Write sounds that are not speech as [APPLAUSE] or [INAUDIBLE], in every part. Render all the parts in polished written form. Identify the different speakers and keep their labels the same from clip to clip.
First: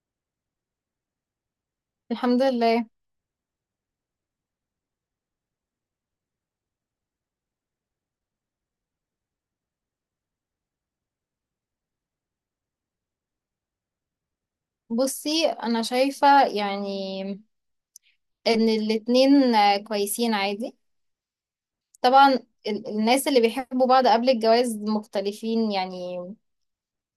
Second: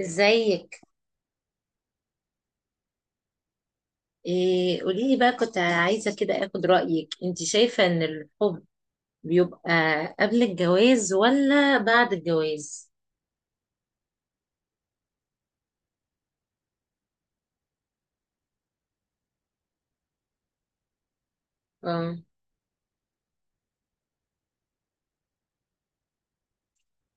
Speaker 1: ازيك؟
Speaker 2: الحمد لله.
Speaker 1: إيه، قولي لي بقى، كنت عايزة كده اخد رأيك. انت شايفة ان الحب بيبقى قبل الجواز ولا بعد الجواز؟
Speaker 2: بصي انا شايفة يعني ان الاتنين كويسين عادي،
Speaker 1: اه.
Speaker 2: طبعا الناس اللي بيحبوا بعض قبل الجواز مختلفين يعني.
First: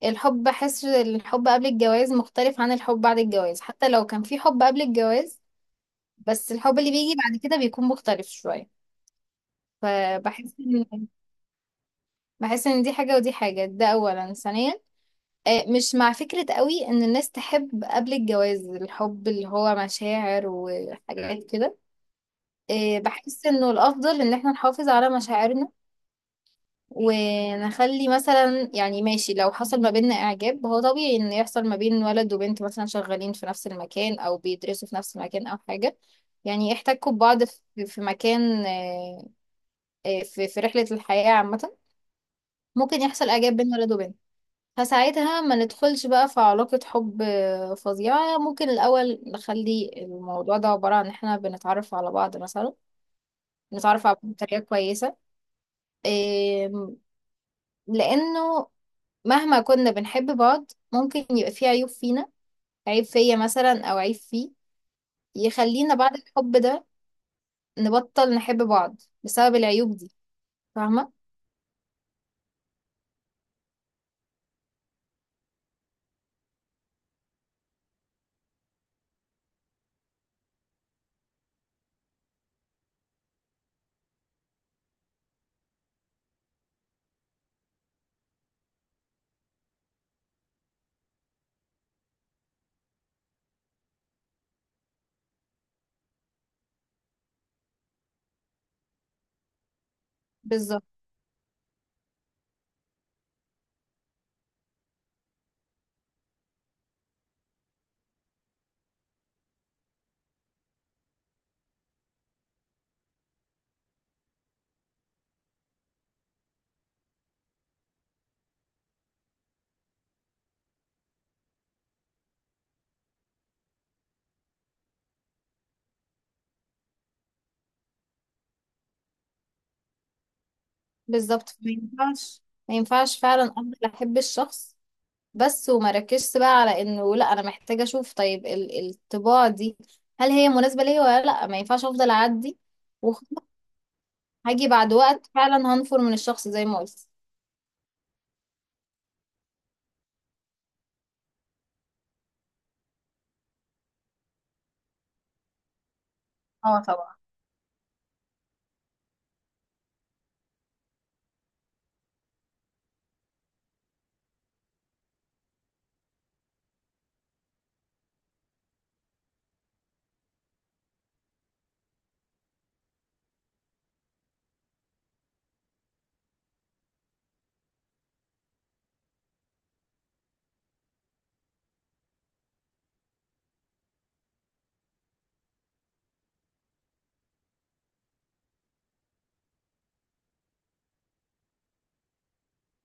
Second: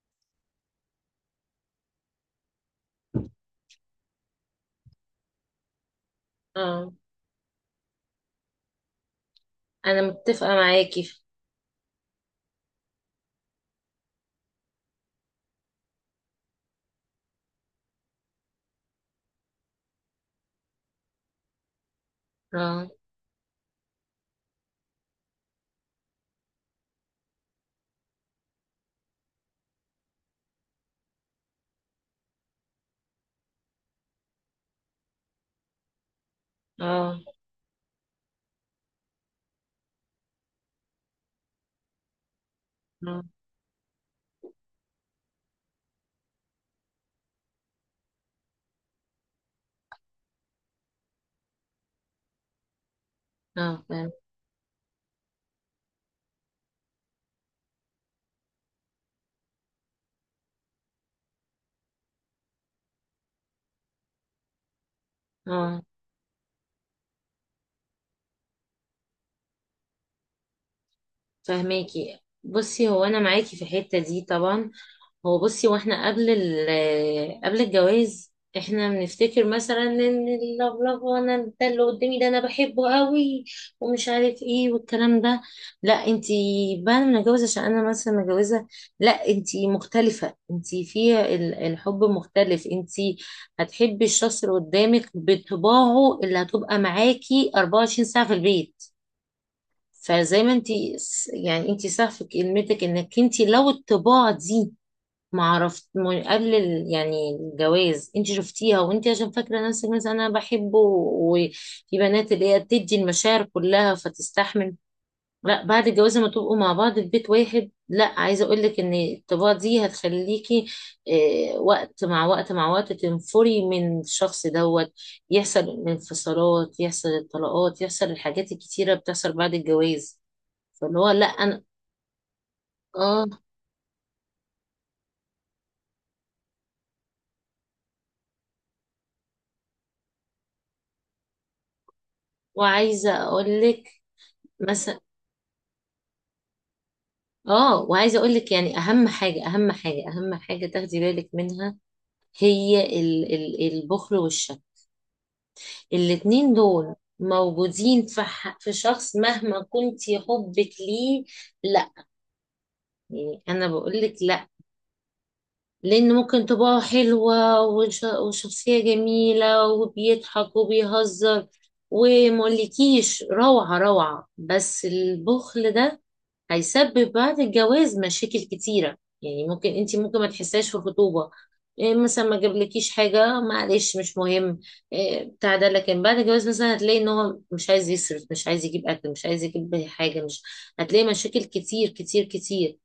Speaker 2: الحب بحس الحب قبل الجواز مختلف عن الحب بعد الجواز، حتى لو كان في حب قبل الجواز، بس الحب اللي
Speaker 1: اه،
Speaker 2: بيجي بعد كده بيكون مختلف شوية.
Speaker 1: انا متفقة
Speaker 2: فبحس
Speaker 1: معاكي
Speaker 2: ان بحس ان دي حاجة ودي حاجة، ده اولا. ثانيا، مش مع فكرة قوي ان الناس تحب قبل الجواز، الحب اللي هو مشاعر وحاجات كده.
Speaker 1: اه.
Speaker 2: بحس انه الافضل ان احنا نحافظ على مشاعرنا، ونخلي مثلا يعني ماشي. لو حصل ما بيننا اعجاب، هو طبيعي ان يحصل ما بين ولد وبنت مثلا شغالين في نفس المكان او بيدرسوا في نفس المكان او حاجة، يعني احتكوا
Speaker 1: اه.
Speaker 2: ببعض في مكان، في رحلة الحياة عامة. ممكن
Speaker 1: اه.
Speaker 2: يحصل اعجاب بين ولد وبنت، فساعتها ما ندخلش بقى في علاقة حب فظيعة. ممكن الأول نخلي الموضوع ده عبارة عن إحنا بنتعرف على بعض مثلا،
Speaker 1: اه
Speaker 2: نتعرف
Speaker 1: فاهم.
Speaker 2: على بعض بطريقة كويسة. آم، لأنه مهما كنا بنحب بعض، ممكن يبقى فيه عيوب فينا، عيب فيا مثلا أو عيب فيه،
Speaker 1: اه
Speaker 2: يخلينا بعد الحب ده نبطل نحب بعض بسبب العيوب دي. فاهمة؟
Speaker 1: فاهماكي. بصي هو انا معاكي في الحتة دي طبعا. هو بصي، واحنا قبل الجواز احنا بنفتكر مثلا ان اللفلفه انا، ده اللي قدامي ده انا بحبه قوي ومش عارف ايه والكلام ده. لا انتي، بعد ما نتجوز، عشان انا مثلا متجوزه، لا انتي مختلفه، انتي الحب مختلف، انتي هتحبي الشخص اللي قدامك بطباعه اللي هتبقى معاكي 24 ساعه في البيت. فزي ما
Speaker 2: بالظبط.
Speaker 1: انتي يعني، انتي صح في كلمتك، انك انتي لو الطباع دي ما عرفت ما- يعني الجواز انت شفتيها، وانت عشان فاكره نفسك مثلا انا بحبه، وفي بنات اللي هي بتدي المشاعر كلها فتستحمل. لا بعد الجواز لما تبقوا مع بعض في بيت واحد، لا، عايزه اقول لك ان الطباع دي هتخليكي، اه، وقت مع وقت مع وقت، تنفري من الشخص دوت. يحصل انفصالات، يحصل الطلاقات، يحصل الحاجات الكتيره بتحصل بعد الجواز، فاللي هو لا
Speaker 2: بالظبط،
Speaker 1: انا.
Speaker 2: ما ينفعش. ما ينفعش
Speaker 1: اه
Speaker 2: فعلا، أفضل أحب الشخص بس، وما ركزش بقى على إنه لأ، أنا محتاجة أشوف. طيب، الطباع دي هل هي مناسبة ليا ولا لأ؟ ما ينفعش أفضل أعدي
Speaker 1: وعايزه
Speaker 2: وخلاص،
Speaker 1: اقول لك.
Speaker 2: هاجي بعد
Speaker 1: مثلا
Speaker 2: وقت فعلا هنفر من الشخص زي ما قلت.
Speaker 1: اه، وعايزه اقول لك يعني، اهم حاجه اهم حاجه اهم حاجه تاخدي بالك منها، هي ال ال البخل والشك. الاتنين
Speaker 2: اه
Speaker 1: دول
Speaker 2: طبعا.
Speaker 1: موجودين في شخص مهما كنتي حبك ليه. لا، يعني انا بقول لك لا، لأن ممكن طباعه حلوة وشخصية جميلة وبيضحك وبيهزر ومقولكيش روعة روعة، بس البخل ده هيسبب بعد الجواز مشاكل كتيرة. يعني ممكن انت ممكن ما تحسهاش في الخطوبة. إيه مثلا، ما جابلكيش حاجة، معلش مش مهم، إيه بتاع ده، لكن بعد الجواز مثلا هتلاقي ان هو مش عايز يصرف، مش عايز يجيب أكل، مش عايز يجيب حاجة، مش هتلاقي مشاكل كتير كتير كتير.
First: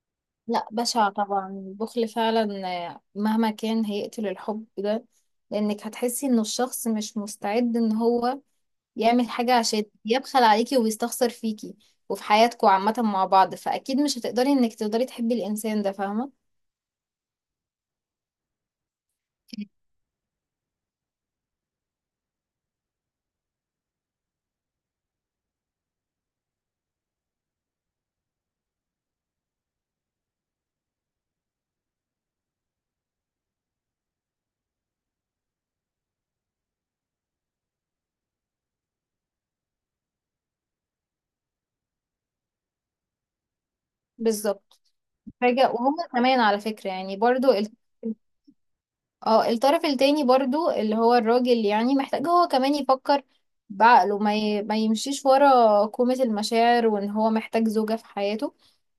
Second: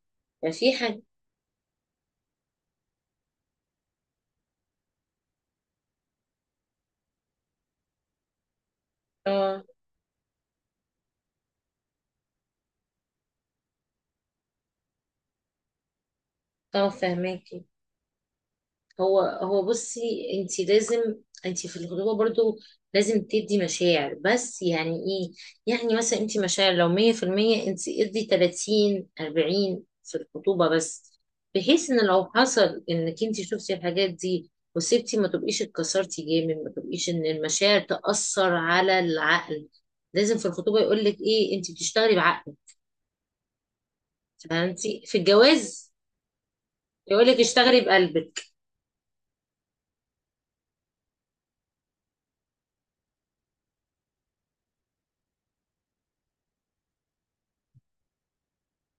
Speaker 2: لا،
Speaker 1: ففي حاجة.
Speaker 2: بشع طبعا البخل فعلا، مهما كان هيقتل الحب ده. لانك هتحسي ان الشخص مش مستعد ان هو يعمل حاجة،
Speaker 1: اه
Speaker 2: عشان يبخل عليكي ويستخسر فيكي وفي حياتكوا عامة مع بعض. فأكيد مش هتقدري انك تقدري تحبي الإنسان ده، فاهمة؟
Speaker 1: طبعا فهماكي. هو هو بصي، انت لازم انت في الخطوبه برضو لازم تدي مشاعر، بس يعني ايه، يعني مثلا انت مشاعر لو 100%، انت ادي 30 40 في الخطوبه بس، بحيث ان لو حصل انك انت شفتي الحاجات دي وسبتي، ما تبقيش اتكسرتي جامد، ما تبقيش ان المشاعر تأثر على العقل. لازم في الخطوبه يقول لك ايه، انت بتشتغلي بعقلك،
Speaker 2: بالظبط.
Speaker 1: فهمتي، في
Speaker 2: حاجة
Speaker 1: الجواز
Speaker 2: وهم كمان على فكرة يعني
Speaker 1: يقول لك
Speaker 2: برضو.
Speaker 1: اشتغلي بقلبك.
Speaker 2: اه، الطرف التاني برضو اللي هو الراجل يعني، محتاج هو كمان يفكر بعقله، ما يمشيش ورا كومة المشاعر وان هو محتاج زوجة في حياته،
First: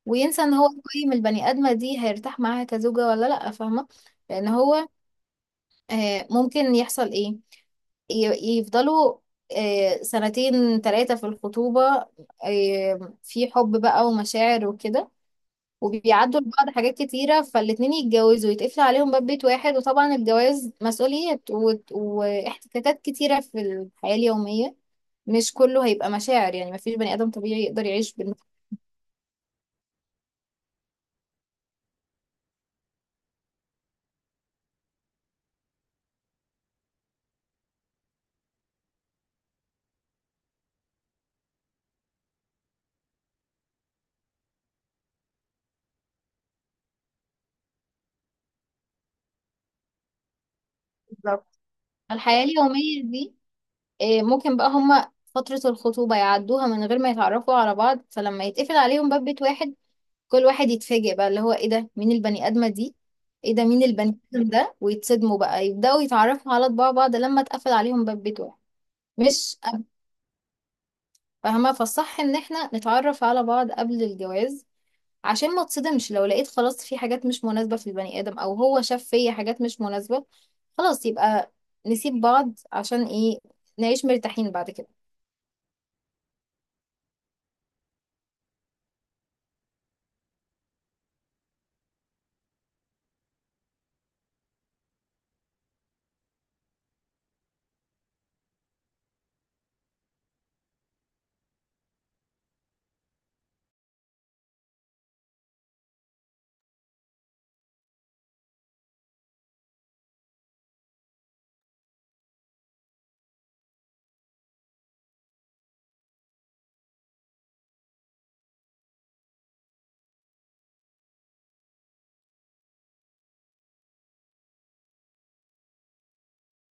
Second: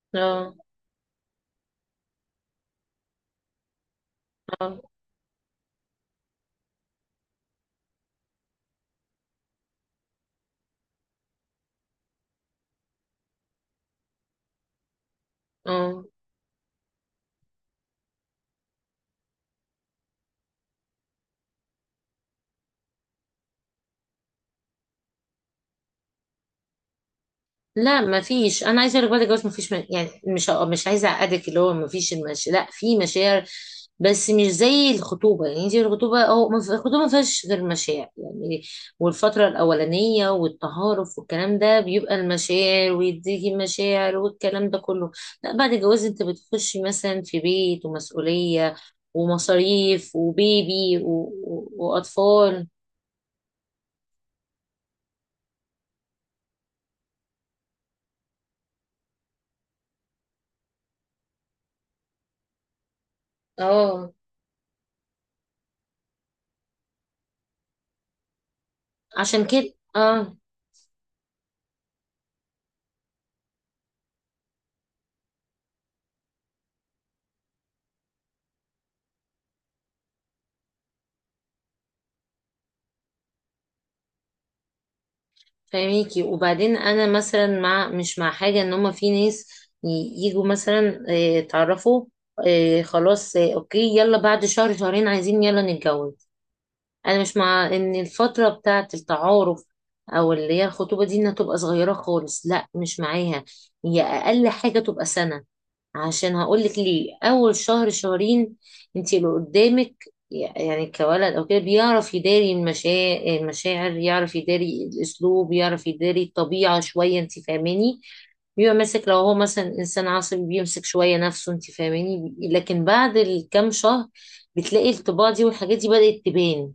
Speaker 2: وينسى
Speaker 1: اه.
Speaker 2: ان هو يقيم البني ادمة دي هيرتاح معاها كزوجة ولا لأ، فاهمة؟ لان
Speaker 1: اه.
Speaker 2: هو ممكن يحصل ايه، يفضلوا سنتين تلاتة في الخطوبة، في حب بقى ومشاعر وكده،
Speaker 1: اه.
Speaker 2: وبيعدوا لبعض حاجات كتيرة، فالاتنين يتجوزوا ويتقفل عليهم باب بيت واحد. وطبعا الجواز مسؤوليات واحتكاكات كتيرة في الحياة اليومية، مش كله هيبقى مشاعر يعني، مفيش بني آدم طبيعي يقدر
Speaker 1: لا
Speaker 2: يعيش
Speaker 1: ما
Speaker 2: بالمشاعر.
Speaker 1: فيش، انا عايزه اقول لك بعد الجواز ما فيش، يعني مش عايزه اعقدك اللي هو ما فيش، لا، في مشاعر، بس مش زي الخطوبه يعني، دي الخطوبه، او ما في- الخطوبه ما فيهاش غير مشاعر يعني، والفتره الاولانيه والتهارف والكلام ده، بيبقى المشاعر ويديكي مشاعر والكلام ده كله. لا بعد الجواز انت بتخشي مثلا في بيت ومسؤوليه ومصاريف وبيبي
Speaker 2: بالظبط. الحياة
Speaker 1: واطفال.
Speaker 2: اليومية دي ممكن بقى هما فترة الخطوبة يعدوها من غير ما يتعرفوا على بعض، فلما يتقفل عليهم باب بيت واحد كل واحد يتفاجئ بقى اللي هو ايه ده، مين البني آدمة دي، ايه ده مين
Speaker 1: اه
Speaker 2: البني آدم ده، ويتصدموا بقى يبدأوا يتعرفوا على طباع بعض لما اتقفل عليهم باب بيت واحد.
Speaker 1: عشان
Speaker 2: مش
Speaker 1: كده اه
Speaker 2: فاهمة، فالصح ان احنا نتعرف على بعض قبل الجواز، عشان ما تصدمش لو لقيت خلاص في حاجات مش مناسبة في البني ادم، او هو شاف فيا حاجات مش مناسبة، خلاص يبقى نسيب بعض. عشان ايه؟ نعيش مرتاحين بعد كده.
Speaker 1: فاهميكي. وبعدين انا مثلا مع، مش مع حاجه ان هما، في ناس يجوا مثلا، اتعرفوا، خلاص، اوكي، يلا بعد شهر شهرين عايزين يلا نتجوز. انا مش مع ان الفتره بتاعه التعارف او اللي هي الخطوبه دي انها تبقى صغيره خالص، لا مش معاها، هي اقل حاجه تبقى سنه. عشان هقولك ليه، اول شهر شهرين انت اللي قدامك يعني كولد او كده بيعرف يداري المشاعر، يعرف يداري الاسلوب، يعرف يداري الطبيعه شويه، انت فاهماني، بيبقى ماسك، لو هو مثلا انسان عصبي بيمسك شويه نفسه، انت فاهماني، لكن بعد الكام شهر بتلاقي الطباع دي والحاجات دي بدأت تبان.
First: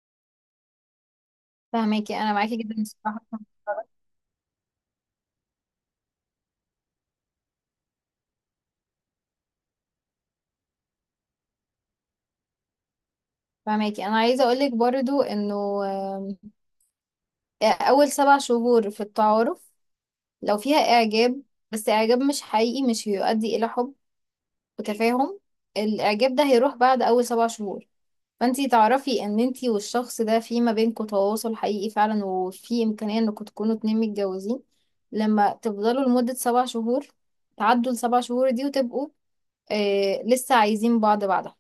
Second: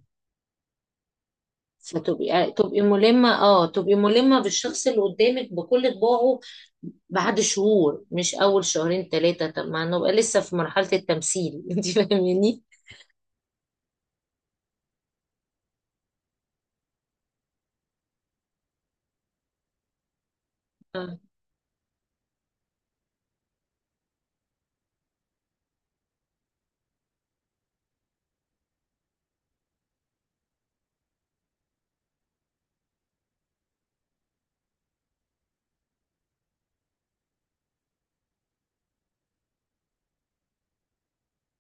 Speaker 2: فاهماكي،
Speaker 1: فتبقي
Speaker 2: انا
Speaker 1: يعني
Speaker 2: معاكي
Speaker 1: تبقي
Speaker 2: جدا الصراحة.
Speaker 1: ملمة، اه تبقي ملمة بالشخص اللي قدامك بكل طباعه بعد شهور، مش أول شهرين ثلاثة. طب ما نبقى لسه في مرحلة التمثيل [LAUGHS] انت فاهماني؟
Speaker 2: فاهماكي، انا عايزة اقولك برضو انه آم، اول 7 شهور في التعارف، لو فيها
Speaker 1: آه،
Speaker 2: اعجاب، بس اعجاب مش حقيقي، مش هيؤدي الى حب وتفاهم. الاعجاب ده هيروح بعد اول 7 شهور. فانتي تعرفي ان انتي والشخص ده في ما بينكوا تواصل حقيقي فعلا، وفي امكانية انكوا تكونوا اتنين متجوزين، لما تفضلوا لمدة 7 شهور، تعدوا السبع شهور دي وتبقوا لسه عايزين بعض بعدها.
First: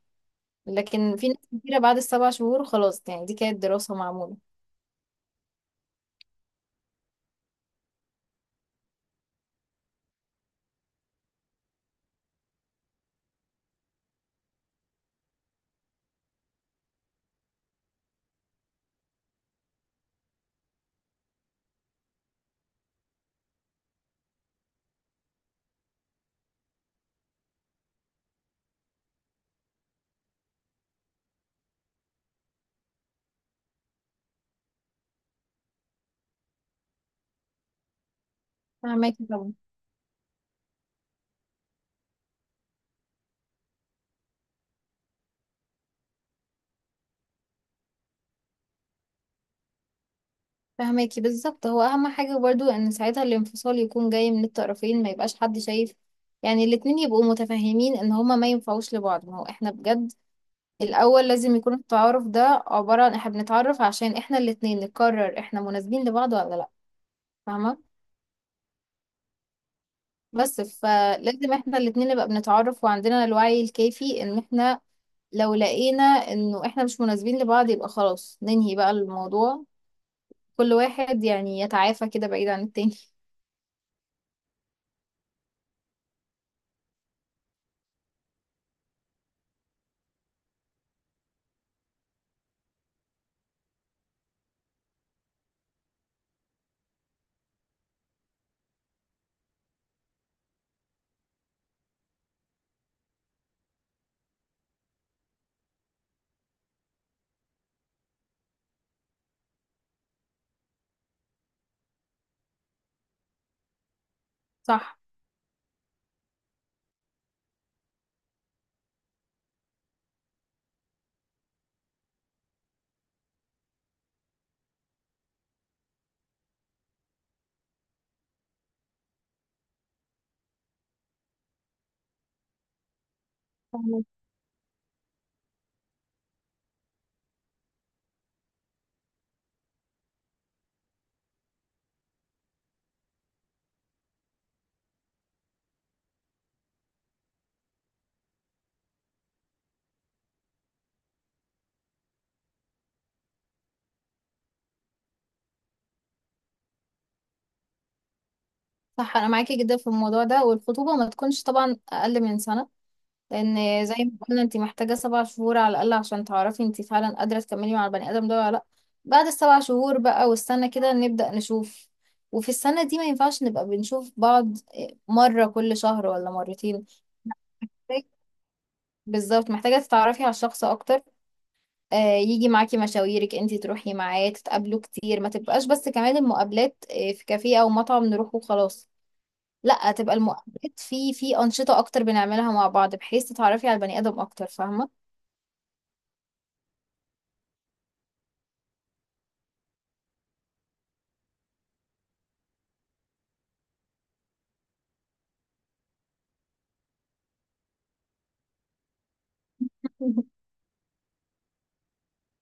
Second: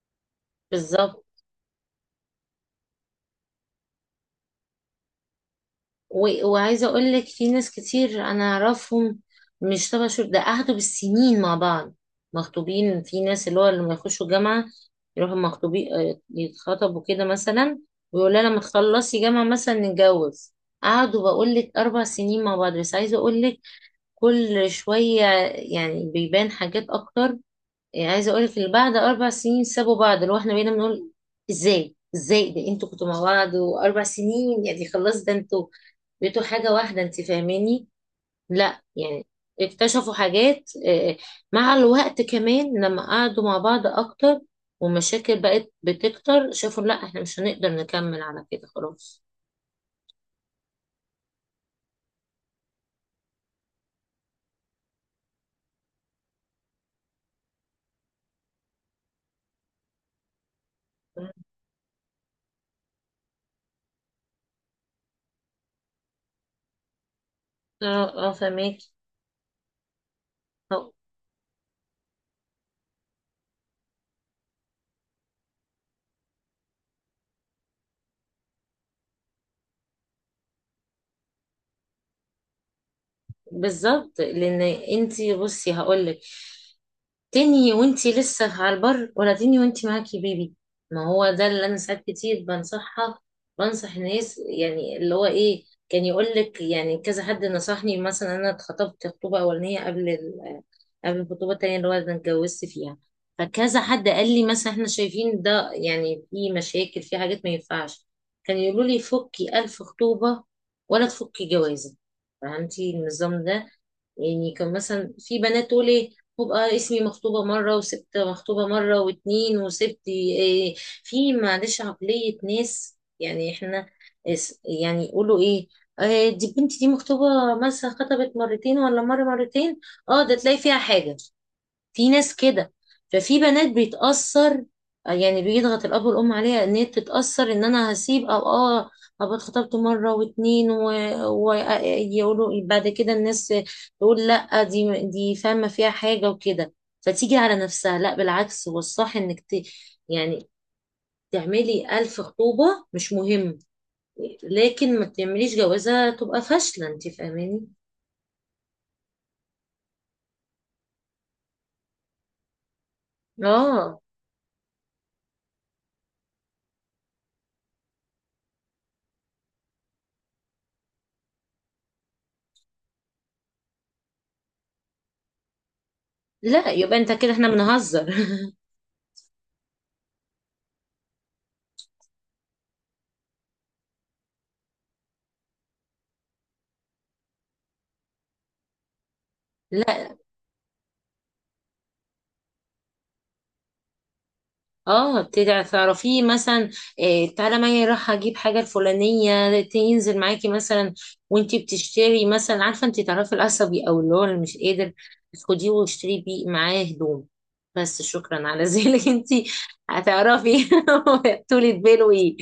Speaker 2: لكن
Speaker 1: بالظبط.
Speaker 2: في ناس كتيرة بعد السبع شهور خلاص، يعني دي كانت دراسة معمولة.
Speaker 1: وعايزة أقول لك في ناس كتير أنا أعرفهم، مش تبع شهور ده، قعدوا بالسنين مع بعض مخطوبين. في ناس اللي هو لما يخشوا جامعة يروحوا مخطوبين، يتخطبوا كده مثلا، ويقول لها لما تخلصي جامعة مثلا نتجوز. قعدوا بقول لك أربع سنين مع بعض، بس عايزة أقول لك كل شوية يعني بيبان حاجات أكتر. يعني عايزة أقولك اللي بعد أربع سنين سابوا بعض، اللي هو إحنا بقينا بنقول إزاي إزاي ده، أنتوا كنتوا مع بعض وأربع سنين، يعني خلاص ده أنتوا بقيتوا حاجة واحدة، أنت فاهماني. لا يعني
Speaker 2: فهماكي طبعا.
Speaker 1: اكتشفوا حاجات، مع الوقت كمان لما قعدوا مع بعض أكتر ومشاكل بقت بتكتر، شافوا لا إحنا مش هنقدر نكمل على كده، خلاص.
Speaker 2: فهماكي، بالظبط، هو اهم حاجة برضو ان ساعتها الانفصال يكون جاي من الطرفين، ما يبقاش حد شايف يعني، الاتنين يبقوا متفاهمين ان هما ما ينفعوش لبعض. ما هو احنا بجد الأول لازم يكون التعارف ده عبارة عن احنا بنتعرف عشان احنا الاتنين نقرر احنا مناسبين لبعض ولا لأ، فاهمة؟
Speaker 1: اه. اه فهماكي.
Speaker 2: بس فلازم احنا الاتنين نبقى بنتعرف وعندنا الوعي الكافي، ان احنا لو لقينا انه احنا مش مناسبين لبعض، يبقى خلاص ننهي بقى الموضوع، كل واحد يعني يتعافى كده بعيد عن التاني [LAUGHS]
Speaker 1: بالظبط لان، انتي بصي هقولك، تنهي وانتي لسه على البر، ولا تنهي وانتي معاكي بيبي؟ ما هو ده اللي انا ساعات كتير بنصحها، بنصح الناس، يعني اللي هو ايه، كان يقول لك يعني، كذا حد نصحني مثلا، انا اتخطبت خطوبه اولانيه قبل الخطوبه التانيه اللي هو انا اتجوزت فيها، فكذا حد قال لي مثلا احنا شايفين ده يعني في مشاكل، في حاجات ما ينفعش، كان يقولوا لي فكي ألف خطوبه ولا تفكي جوازه. فهمتي النظام ده؟ يعني كان
Speaker 2: صح.
Speaker 1: مثلا في بنات تقول ايه، وبقى اسمي مخطوبة مرة وسبت، مخطوبة مرة واتنين وسبت، إيه. في معلش عقلية ناس، يعني احنا يعني يقولوا ايه، دي بنتي دي مخطوبة مثلا، خطبت مرتين، ولا مرة مرتين، اه ده تلاقي فيها حاجة، في ناس كده. ففي بنات
Speaker 2: فاهمة.
Speaker 1: بيتأثر، يعني بيضغط الأب والأم عليها إن هي تتأثر، إن أنا هسيب، أو آه أبقى اتخطبت مرة واتنين ويقولوا بعد كده الناس، تقول لأ دي فاهمة فيها حاجة وكده، فتيجي على نفسها. لأ بالعكس، هو الصح إنك يعني تعملي ألف خطوبة مش مهم، لكن ما تعمليش جوازة تبقى فاشلة. أنت فاهماني؟
Speaker 2: صح، انا معاكي جدا في الموضوع ده، والخطوبة ما تكونش طبعا اقل من سنة، لان زي
Speaker 1: آه.
Speaker 2: ما قلنا انت محتاجه 7 شهور على الاقل عشان تعرفي انت فعلا قادره تكملي مع البني ادم ده ولا لا. بعد السبع شهور بقى والسنه كده نبدا نشوف، وفي السنه دي ما ينفعش نبقى بنشوف بعض مره كل شهر ولا
Speaker 1: لا
Speaker 2: مرتين.
Speaker 1: يبقى أنت كده إحنا بنهزر.
Speaker 2: بالظبط، محتاجه تتعرفي على الشخص اكتر، يجي معاكي مشاويرك، انت تروحي معاه، تتقابلوا كتير، ما تبقاش بس كمان المقابلات في كافيه او مطعم نروح وخلاص. لا،
Speaker 1: [LAUGHS]
Speaker 2: تبقى المقابلات في انشطه اكتر بنعملها مع بعض، بحيث تتعرفي على البني ادم اكتر، فاهمه؟
Speaker 1: اه، بتدعي تعرفيه مثلا، إيه تعالى معايا، راح اجيب حاجه الفلانيه تنزل معاكي مثلا، وانتي بتشتري مثلا، عارفه انتي، تعرفي العصبي او اللي هو اللي مش قادر، خديه واشتري بيه معاه هدوم، بس شكرا على ذلك. [LAUGHS] انتي هتعرفي. [LAUGHS] طولة باله ايه،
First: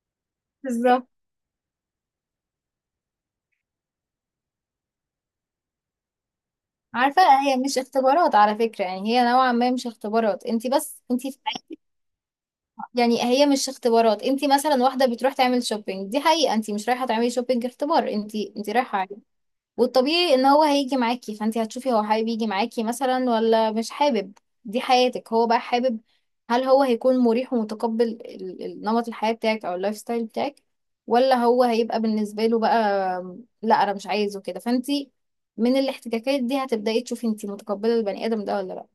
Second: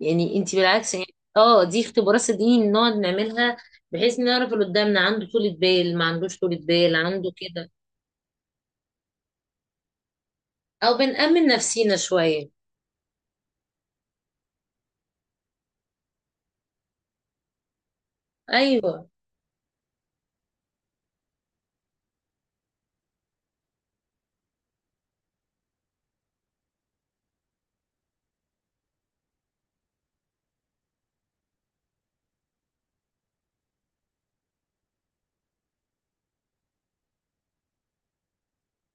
Speaker 1: يعني انتي بالعكس
Speaker 2: بالظبط.
Speaker 1: يعني، اه دي اختبارات صدقيني بنقعد نعملها، بحيث نعرف اللي قدامنا عنده طولة بال، ما عندوش طولة بال،
Speaker 2: عارفة،
Speaker 1: عنده
Speaker 2: هي
Speaker 1: كده،
Speaker 2: مش اختبارات على فكرة يعني، هي نوعا ما مش اختبارات، انت
Speaker 1: او
Speaker 2: بس انت
Speaker 1: بنأمن نفسينا شويه.
Speaker 2: يعني هي مش اختبارات. انت مثلا واحدة بتروح تعمل شوبينج، دي حقيقة، انت مش رايحة تعملي شوبينج اختبار، انت رايحة،
Speaker 1: ايوه.
Speaker 2: والطبيعي ان هو هيجي معاكي، فانت هتشوفي هو حابب يجي معاكي مثلا ولا مش حابب، دي حياتك. هو بقى حابب، هل هو هيكون مريح ومتقبل نمط الحياة بتاعك او اللايف ستايل بتاعك، ولا هو هيبقى بالنسبة له بقى لا انا مش عايزه كده؟ فانت من الاحتكاكات دي هتبدأي تشوفي انت متقبلة البني ادم ده ولا لا.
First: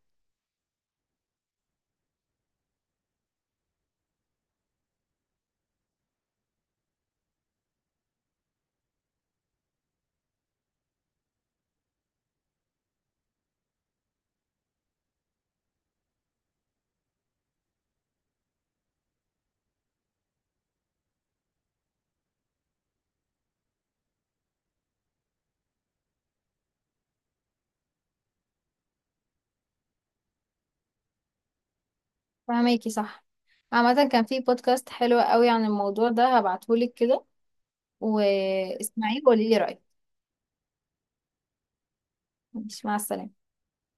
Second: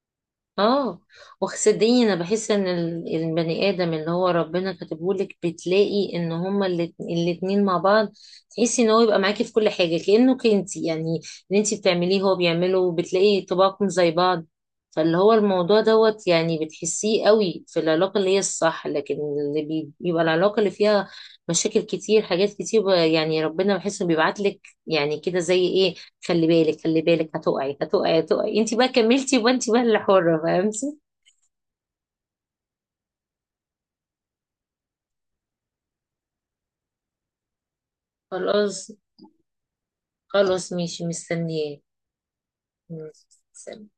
Speaker 1: اه وصدقيني انا بحس ان البني ادم اللي هو ربنا كاتبهولك، بتلاقي ان هما الاتنين مع بعض، تحسي ان هو يبقى معاكي في كل حاجه كانك انتي، يعني اللي انتي بتعمليه هو بيعمله، وبتلاقي طباعكم زي بعض. فاللي هو الموضوع دوت، يعني بتحسيه قوي في العلاقه اللي هي الصح، لكن اللي بيبقى العلاقه اللي فيها مشاكل كتير، حاجات كتير، يعني ربنا بحس انه بيبعتلك يعني كده زي ايه، خلي بالك خلي بالك، هتقعي هتقعي هتقعي، انت بقى كملتي يبقى انت بقى اللي حرة، فهمتي.
Speaker 2: فهماكي، صح. عامة، كان في بودكاست حلو قوي عن الموضوع ده، هبعتهولك كده
Speaker 1: خلاص.
Speaker 2: واسمعيه وقولي لي رأيك.
Speaker 1: خلاص ماشي، مستنياه.
Speaker 2: مش، مع
Speaker 1: ماشي.
Speaker 2: السلامة.
Speaker 1: سلام.